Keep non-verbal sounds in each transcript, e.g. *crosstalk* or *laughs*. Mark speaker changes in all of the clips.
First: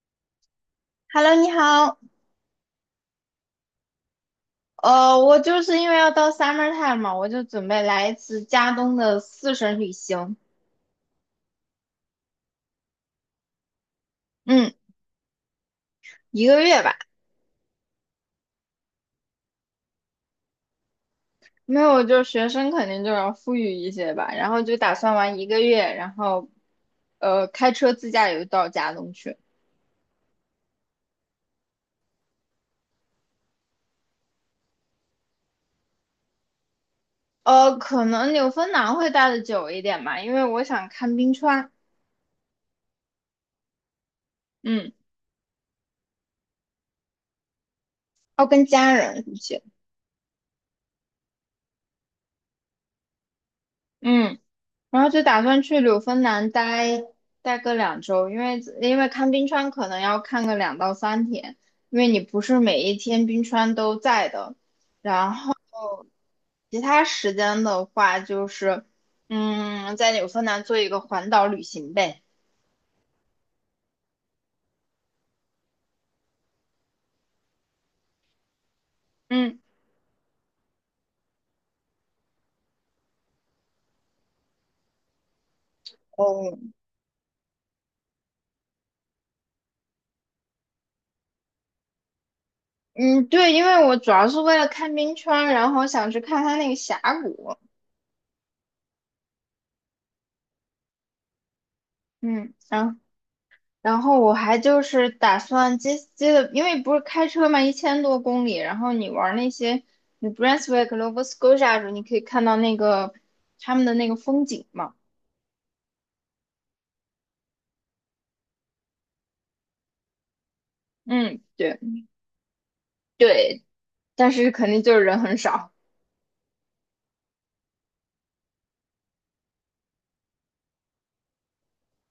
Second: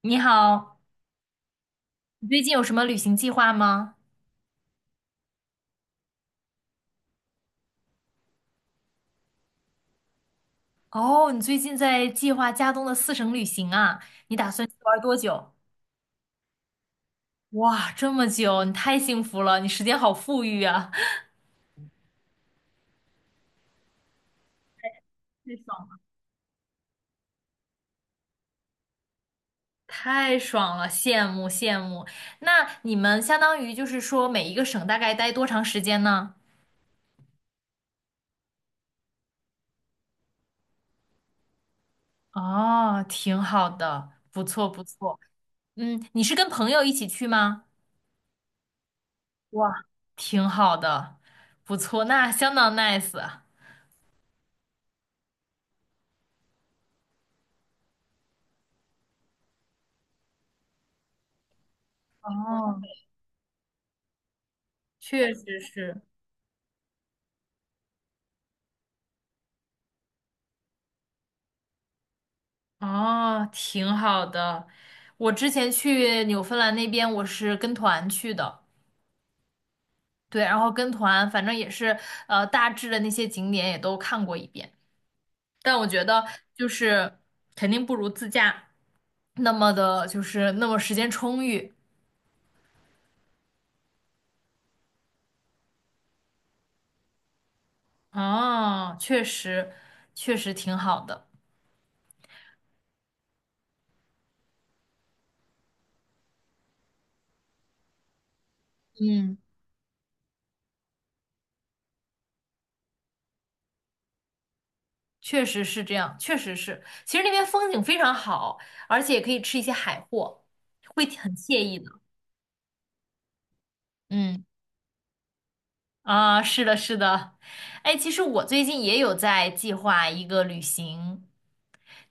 Speaker 1: 你好，
Speaker 2: Hello，你好。
Speaker 1: 你最近有什么旅行计划吗？
Speaker 2: 我就是因为要到 summertime 嘛，我就准备来一次加东的四省旅行。
Speaker 1: 哦，你最近在计划加东的四省旅行啊？你打算
Speaker 2: 嗯，
Speaker 1: 去玩多久？
Speaker 2: 一个月吧。
Speaker 1: 哇，这么久，你太幸福了，你时间好富裕啊，*laughs*
Speaker 2: 没有，我就学生肯定就要富裕一些吧，然后就打算玩一
Speaker 1: 太
Speaker 2: 个
Speaker 1: 爽
Speaker 2: 月，
Speaker 1: 了，
Speaker 2: 然后开车自驾游到加东去。
Speaker 1: 太爽了，羡慕羡慕。那你们相当于每一个省大概待多长时间呢？
Speaker 2: 可能纽芬兰会待的久一点吧，因为我想看冰川。
Speaker 1: 哦，挺好的，不错不
Speaker 2: 嗯，
Speaker 1: 错。嗯，你是跟朋友一起去吗？
Speaker 2: 要跟家人一起。
Speaker 1: 哇，挺好的，不错，那相当 nice 啊。
Speaker 2: 嗯。然后就打算去柳芬兰待个2周，因为看冰川可能要看个2到3天，因为你不是
Speaker 1: 哦，
Speaker 2: 每一天冰川都在的。
Speaker 1: 确
Speaker 2: 然后
Speaker 1: 实是。
Speaker 2: 其他时间的话，就是在纽芬兰做一个环岛旅行呗。
Speaker 1: 哦，挺好的。我之前去纽芬兰那边，我是跟团去的，
Speaker 2: 嗯。
Speaker 1: 对，然后跟团，反正也是，大致的那些景点也都看过一遍。但我觉得
Speaker 2: 哦。
Speaker 1: 就是肯定不如自驾那么的，那么时间充裕。
Speaker 2: 嗯，对，因为我主要是为了看冰川，然后想去看它那个峡谷。
Speaker 1: 啊，确实，确实挺好的。
Speaker 2: 嗯，然后我还就是打算接接的，因为不是开车嘛，1000多公里，然后你玩
Speaker 1: 嗯，
Speaker 2: 那些，你 Brunswick、Nova Scotia 的时候，你可以看到那个他们的那个风景嘛。
Speaker 1: 确实是这样，确实是。其实那边风景非常好，而且也可以吃一些海货，会很
Speaker 2: 嗯，
Speaker 1: 惬意
Speaker 2: 对
Speaker 1: 的。
Speaker 2: 对，但
Speaker 1: 嗯。
Speaker 2: 是肯定就是人很少。
Speaker 1: 啊，是的，是的。哎，其实我最近也有在计划一个旅行，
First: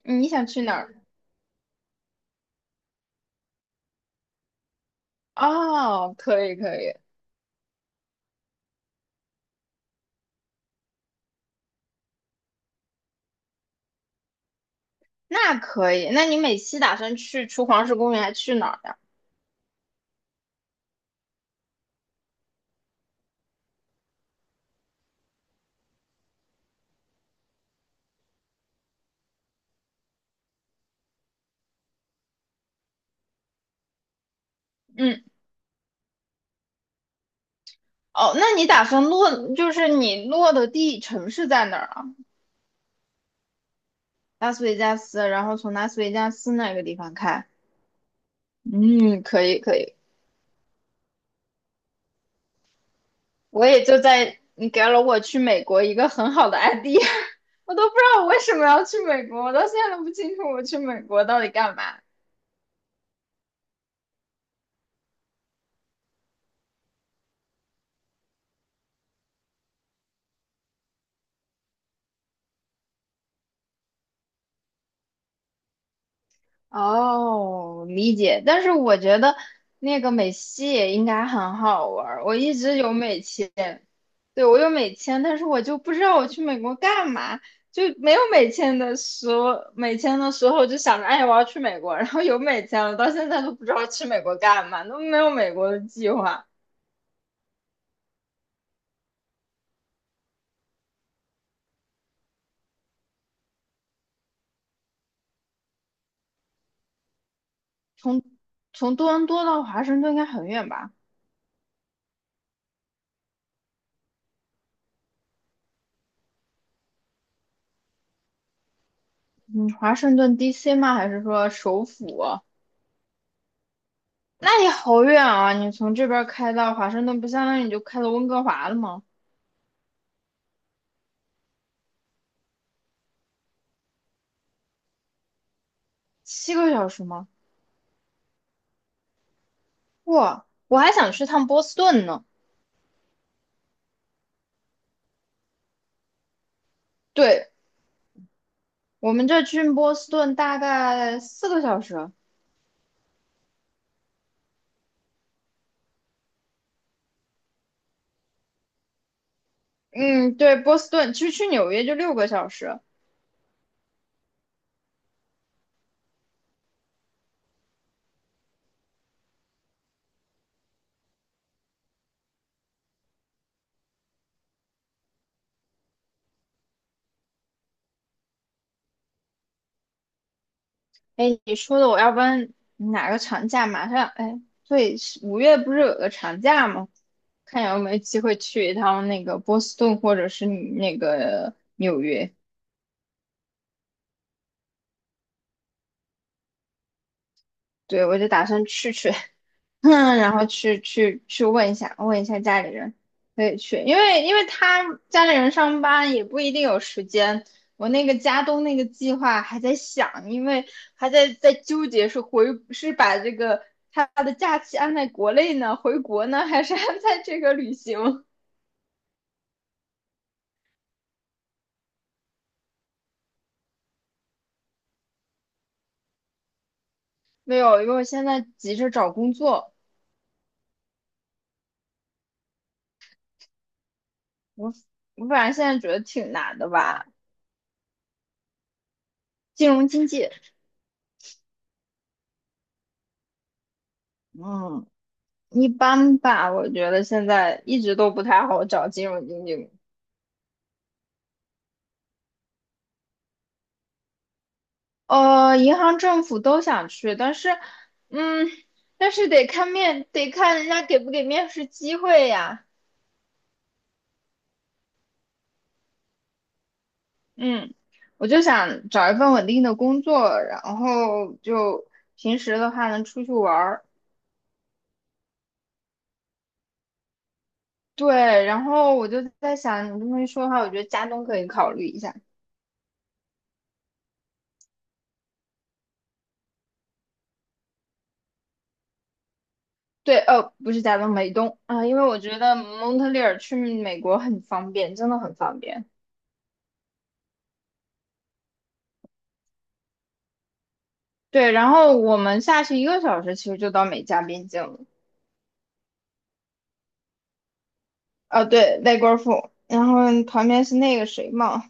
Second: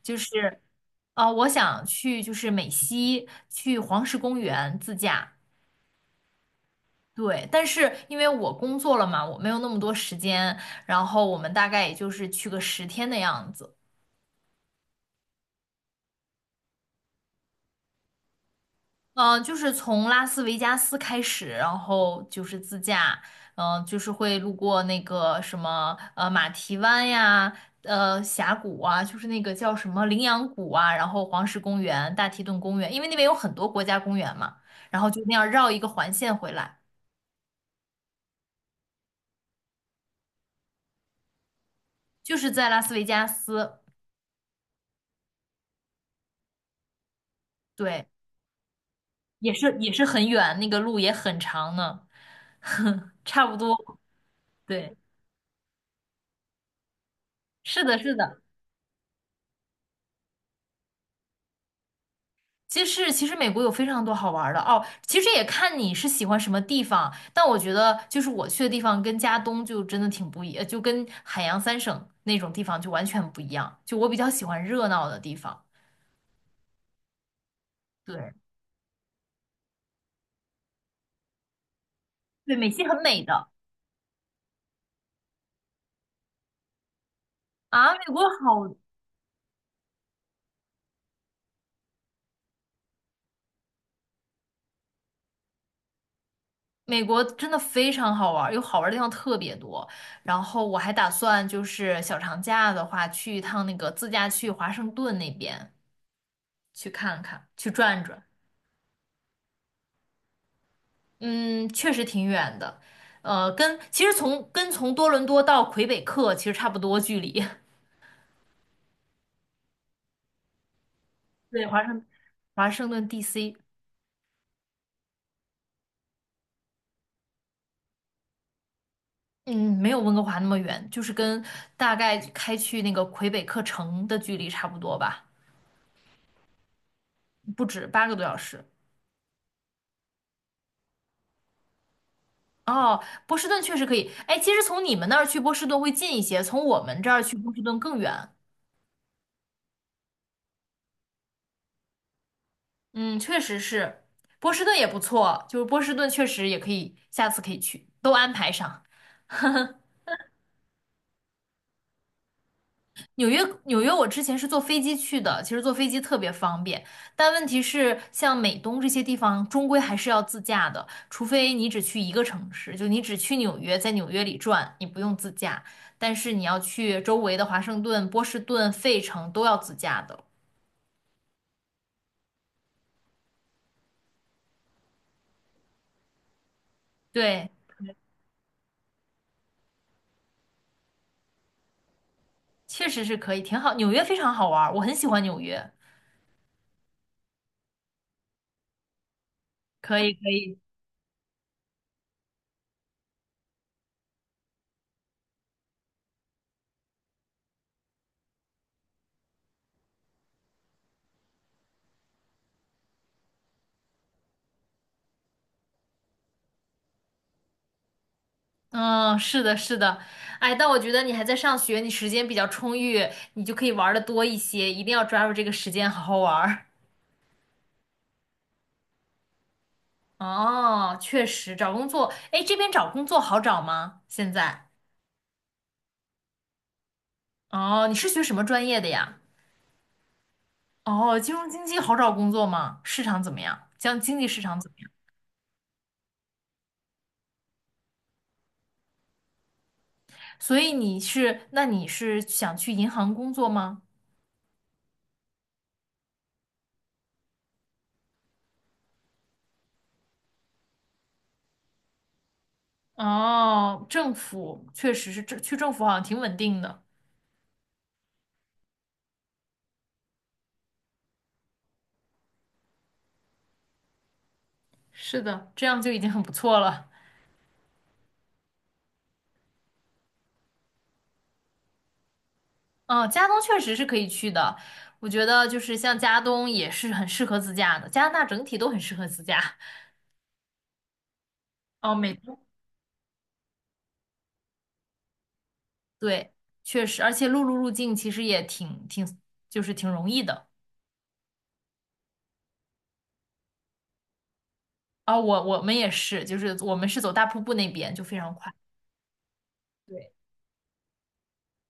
Speaker 1: 就
Speaker 2: 你想去
Speaker 1: 是，
Speaker 2: 哪儿？
Speaker 1: 啊，我想去美西，去黄石公园自驾。
Speaker 2: 哦，可以可以。
Speaker 1: 对，但是因为我工作了嘛，我没有那么多时间，然后我们大概也就是去个十天的样子。
Speaker 2: 那可以。那你每期打算去除黄石公园，还去哪儿呀？
Speaker 1: 就是从拉斯维加斯开始，然后就是自驾，就是会路过那个什么马蹄湾呀，峡谷啊，就是那个叫什么羚羊谷啊，然后黄石公园、大提顿公园，因为那边有很多国家公园嘛，然后就
Speaker 2: 嗯。
Speaker 1: 那样绕一个环线回来，
Speaker 2: 哦，那你打算落，就是你落的地城市在哪儿啊？
Speaker 1: 就是在拉斯维加斯。
Speaker 2: 拉斯维加斯，然后从拉斯维加斯那个地方开。
Speaker 1: 对，
Speaker 2: 嗯，可
Speaker 1: 也
Speaker 2: 以可
Speaker 1: 是也
Speaker 2: 以，
Speaker 1: 是很远，那个路也很长呢，*laughs* 差不
Speaker 2: 我也就
Speaker 1: 多，
Speaker 2: 在你给
Speaker 1: 对，
Speaker 2: 了我去美国一个很好的 idea。*laughs* 我
Speaker 1: 是
Speaker 2: 都不
Speaker 1: 的，
Speaker 2: 知
Speaker 1: 是
Speaker 2: 道我为
Speaker 1: 的。
Speaker 2: 什么要去美国，我到现在都不清楚我去美国到底干嘛。
Speaker 1: 其实，其实美国有非常多好玩儿的哦。其实也看你是喜欢什么地方，但我觉得我去的地方跟加东就真的挺不一，呃就跟海洋三省那种地方就完全不一样。就我比较喜欢热闹的地方，
Speaker 2: 哦，理
Speaker 1: 对
Speaker 2: 解。但是我觉得那个美西也应该很好玩儿。我一
Speaker 1: 对，美
Speaker 2: 直
Speaker 1: 西
Speaker 2: 有
Speaker 1: 很
Speaker 2: 美
Speaker 1: 美的。
Speaker 2: 签。对，我有美签，但是我就不知道我去美国干嘛。就
Speaker 1: 啊，美
Speaker 2: 没有
Speaker 1: 国
Speaker 2: 美
Speaker 1: 好，
Speaker 2: 签的时候，美签的时候就想着，哎，我要去美国。然后有美签了，到现在都不知道去美国干嘛，都没有美国的计划。
Speaker 1: 美国真的非常好玩儿，有好玩儿的地方特别多。然后我还打算小长假的话去一趟那个自驾去华盛顿那边去看看，去转转。
Speaker 2: 从从多伦多到华盛顿应该很远吧？
Speaker 1: 嗯，确实挺远的，跟其实从多伦多到魁北克其实差不多距离。
Speaker 2: 嗯，华盛顿 DC 吗？还是
Speaker 1: *laughs*
Speaker 2: 说
Speaker 1: 对，
Speaker 2: 首府啊？
Speaker 1: 华盛顿 DC。
Speaker 2: 那也好远啊！你从这边儿开到华盛顿，不相当于你就开到温哥华了吗？
Speaker 1: 嗯，没有温哥华那么远，就是跟大概开去那个魁北克城的距离差不多吧，
Speaker 2: 7个小时吗？
Speaker 1: 不止八个多小时。
Speaker 2: 哇，我还想去趟波士顿呢。
Speaker 1: 哦，波士顿确实可以。哎，其实从你们那儿去波士顿会近一些，从我们这儿去
Speaker 2: 对，
Speaker 1: 波士顿更远。
Speaker 2: 我们这去波士顿大概4个小时。
Speaker 1: 嗯，确实是，波士顿也不错，波士顿确实也可以，下次可以去，都安排上。
Speaker 2: 嗯，对，波士顿其实去纽约就6个小时。
Speaker 1: 纽约，纽约，我之前是坐飞机去的，其实坐飞机特别方便，但问题是，像美东这些地方，终归还是要自驾的，除非你只去一个城市，就你只去纽约，在纽约里转，你不用自驾，但是你要去周围的华盛顿、波士顿、费城都要自驾的。
Speaker 2: 哎，你说的，我要不然哪个长假马上？哎，对，5月不是有个长假吗？
Speaker 1: 对，
Speaker 2: 看有没有机会去一趟那个波士顿或者是那个纽约。
Speaker 1: 确实是可以，挺好，纽约非常好玩儿，我很喜欢纽约。
Speaker 2: 对，我就打算去去。*laughs*
Speaker 1: 可以
Speaker 2: 嗯，
Speaker 1: 可
Speaker 2: 然后
Speaker 1: 以，
Speaker 2: 去问一下，家里人，可以去，因为他家里人上班也不一定有时间。我那个家东那个计划还在想，因为还在纠结是回是把这个他的假期安在国内呢，回国呢，还是安在这个旅行？
Speaker 1: 嗯，是的，是的。哎，但我觉得你还在上学，你时间比较充裕，你就可以玩的多一些，一定要抓住这个时间好好玩儿。
Speaker 2: 没有，因为我现在急着找工作，
Speaker 1: 哦，确实，找工作，哎，这边找工作好找吗？现在？
Speaker 2: 我我反正现在觉得挺难的吧。
Speaker 1: 哦，你是学什么专业的呀？
Speaker 2: 金融经济。
Speaker 1: 哦，金融经济好找工作吗？市场怎么样？将经济市场怎么
Speaker 2: 嗯，
Speaker 1: 样？
Speaker 2: 一般吧，我觉得现在一直都不太好找金融经济。
Speaker 1: 所以你是，那你是想去银行工作吗？
Speaker 2: 银行、政府都想去。嗯，但是得看面，得看人家给不给面试机会呀。
Speaker 1: 哦，政府确实是，政府好像挺稳定的。
Speaker 2: 嗯，我就想找一份稳定的工作，然后就平时的话能出去玩儿。
Speaker 1: 是的，这样就已经很不错了。
Speaker 2: 对，然后我就在想，你这么一说的话，我觉得加东可以考虑一下。
Speaker 1: 哦，加东确实是可以去的，我觉得像加东也是很适合自驾的，加拿大整体都很适合自驾。
Speaker 2: 对，不是加东，美东啊，
Speaker 1: 哦，
Speaker 2: 因为
Speaker 1: 美
Speaker 2: 我觉
Speaker 1: 东。
Speaker 2: 得蒙特利尔去美国很方便，真的很方便。
Speaker 1: 对，确实，而且陆路入境其实也挺挺，就是挺容易的。
Speaker 2: 对，然后我们下去一个小时，其实就到美加边境了。
Speaker 1: 我们也是，我们是走大瀑布那边就非常
Speaker 2: 啊，
Speaker 1: 快。
Speaker 2: 对，外国富，然
Speaker 1: 对，
Speaker 2: 后旁边是那个谁嘛，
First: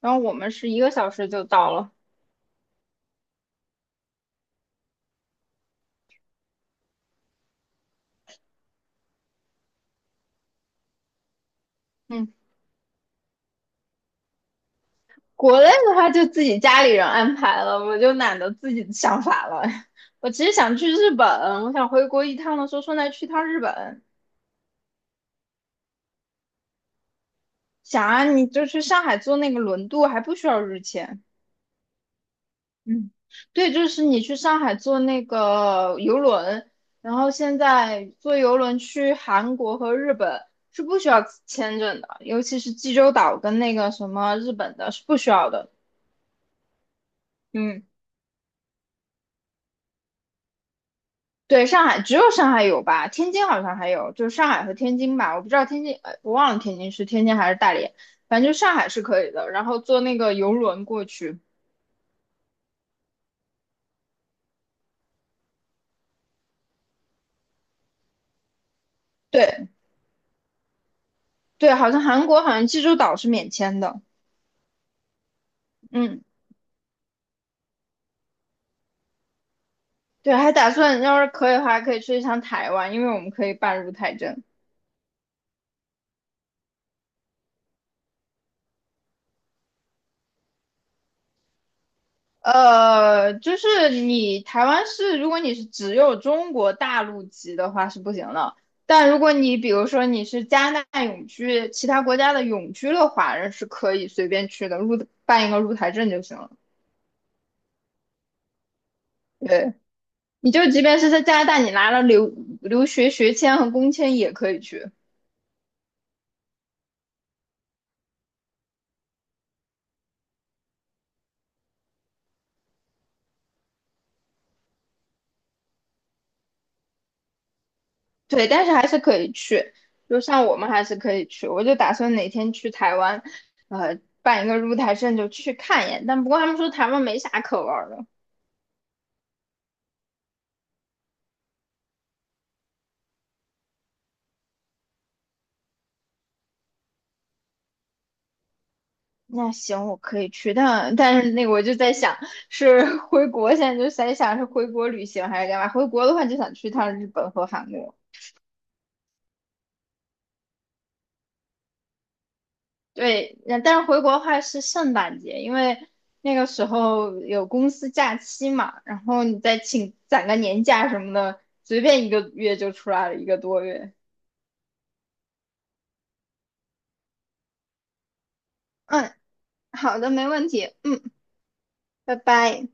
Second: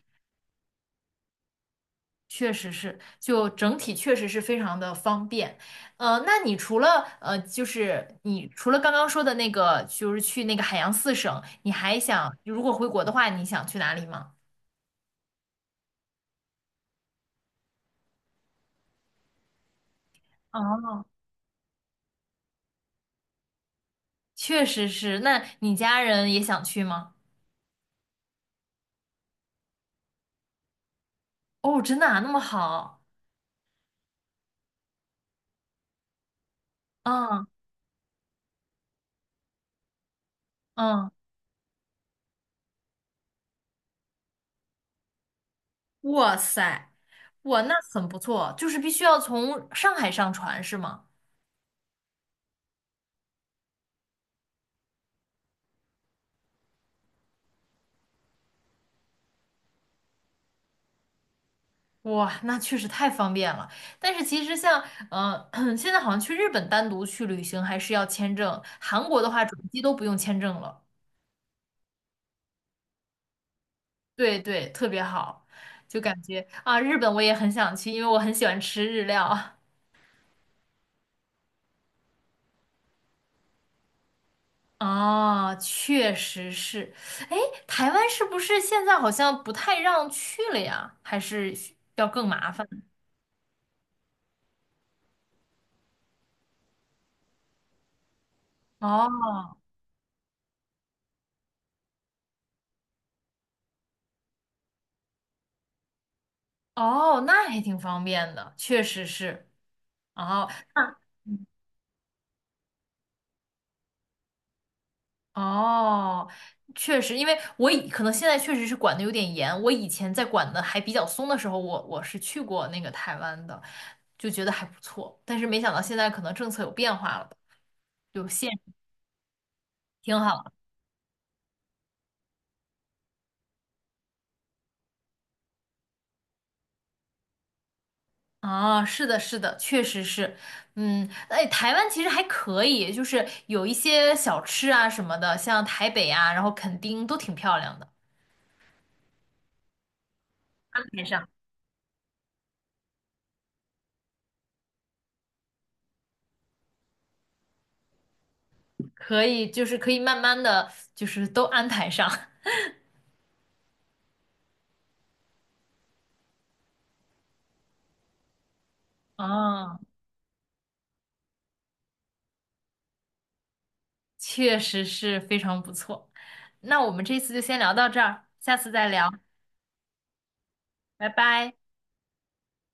Speaker 2: 然后我们是一个小时就到了。
Speaker 1: 确实是，就整体确实是非常的方便。呃，那你除了呃，就是你除了刚刚说的那个，就是去那个海洋四省，你还想
Speaker 2: 嗯，
Speaker 1: 如果回国的话，你想去哪里吗？
Speaker 2: 国内的话就自己家里人安排了，我就懒得自己想法了。*laughs* 我其实想去
Speaker 1: 哦，
Speaker 2: 日本，我想回国一趟的时候顺带去趟日本。
Speaker 1: 确实是。那你家人也想去吗？
Speaker 2: 想啊，你就去上海坐那个轮渡，还不需要日签。
Speaker 1: 哦，真的啊，那么好。
Speaker 2: 嗯，对，就是你去上海坐那个游轮，然后
Speaker 1: 嗯
Speaker 2: 现在坐游轮去韩国和日本是不需
Speaker 1: 嗯，
Speaker 2: 要签证的，尤其是济州岛跟那个什么日本的是不需要的。
Speaker 1: 哇塞，哇，那
Speaker 2: 嗯，
Speaker 1: 很不错。就是必须要从上海上船是吗？
Speaker 2: 对，上海只有上海有吧，天津好像还有，就是上海和天津吧，我不知道天津，我忘了天津是天津还是大连，反正就上海是可以的，然后坐那个游轮过去。
Speaker 1: 哇，那确实太方便了。但是其实像，嗯，*clears throat* 现在好像去日本单独去旅行还是要签证，韩国的话转
Speaker 2: 对
Speaker 1: 机都不用签证了。
Speaker 2: 对，好像韩国好像济州岛是免签的。
Speaker 1: 对对，特别好，就感
Speaker 2: 嗯。
Speaker 1: 觉啊，日本我也很想去，因为我很喜欢吃日料。*laughs*
Speaker 2: 对，还打算要是可以的话，可以去一趟台湾，因为我们可以办入台证。
Speaker 1: 哦，确实是。哎，台湾是不是现在好像不太让去了呀？还是需要更麻烦？
Speaker 2: 就是你台湾是，如果你是只有中国大陆籍的话是不行的，但如果
Speaker 1: 哦
Speaker 2: 你比如说你是加拿大永居，其他国家的永居的华人是可以随便去的，入办一个入台证就行了。
Speaker 1: 哦，那还挺方便的，确实是。
Speaker 2: 对，
Speaker 1: 哦，
Speaker 2: 你就即
Speaker 1: 那
Speaker 2: 便是在加拿大，你拿了留学学签和工签也可以去。
Speaker 1: 哦，确实，因为我以可能现在确实是管的有点严，我以前在管的还比较松的时候，我是去过那个台湾的，就觉得还不错，但是没想到现在可能政策有变化了有
Speaker 2: 对，
Speaker 1: 限
Speaker 2: 但是还是可以去，
Speaker 1: 挺
Speaker 2: 就像
Speaker 1: 好。
Speaker 2: 我们还是可以去。我就打算哪天去台湾，办一个入台证就去看一眼。但不过他们说台湾没啥可玩儿的，
Speaker 1: 啊，是的，是的，确实是，嗯，哎，台湾其实还可以，就是有一些小吃啊什么的，像台北啊，然后垦丁都挺漂亮的，
Speaker 2: 那行我可以去，
Speaker 1: 安排
Speaker 2: 但
Speaker 1: 上，
Speaker 2: 是那个我就在想，是 *laughs* 回国现在就在想是回国旅行还是干嘛？回国的话就想去趟日本和韩国。
Speaker 1: 可以，就是可以慢慢的，就是都安排上。*laughs*
Speaker 2: 对，那但是回国的话是圣诞节，因为那个时候有公司假期嘛，然后你再
Speaker 1: 啊，
Speaker 2: 请攒个年假什么的，随便一个月就出来了一个多月。
Speaker 1: 确实是非常不错。那我们这次就先聊到这儿，下次再聊，
Speaker 2: 嗯，好的，没问题。
Speaker 1: 拜
Speaker 2: 嗯，
Speaker 1: 拜。
Speaker 2: 拜拜。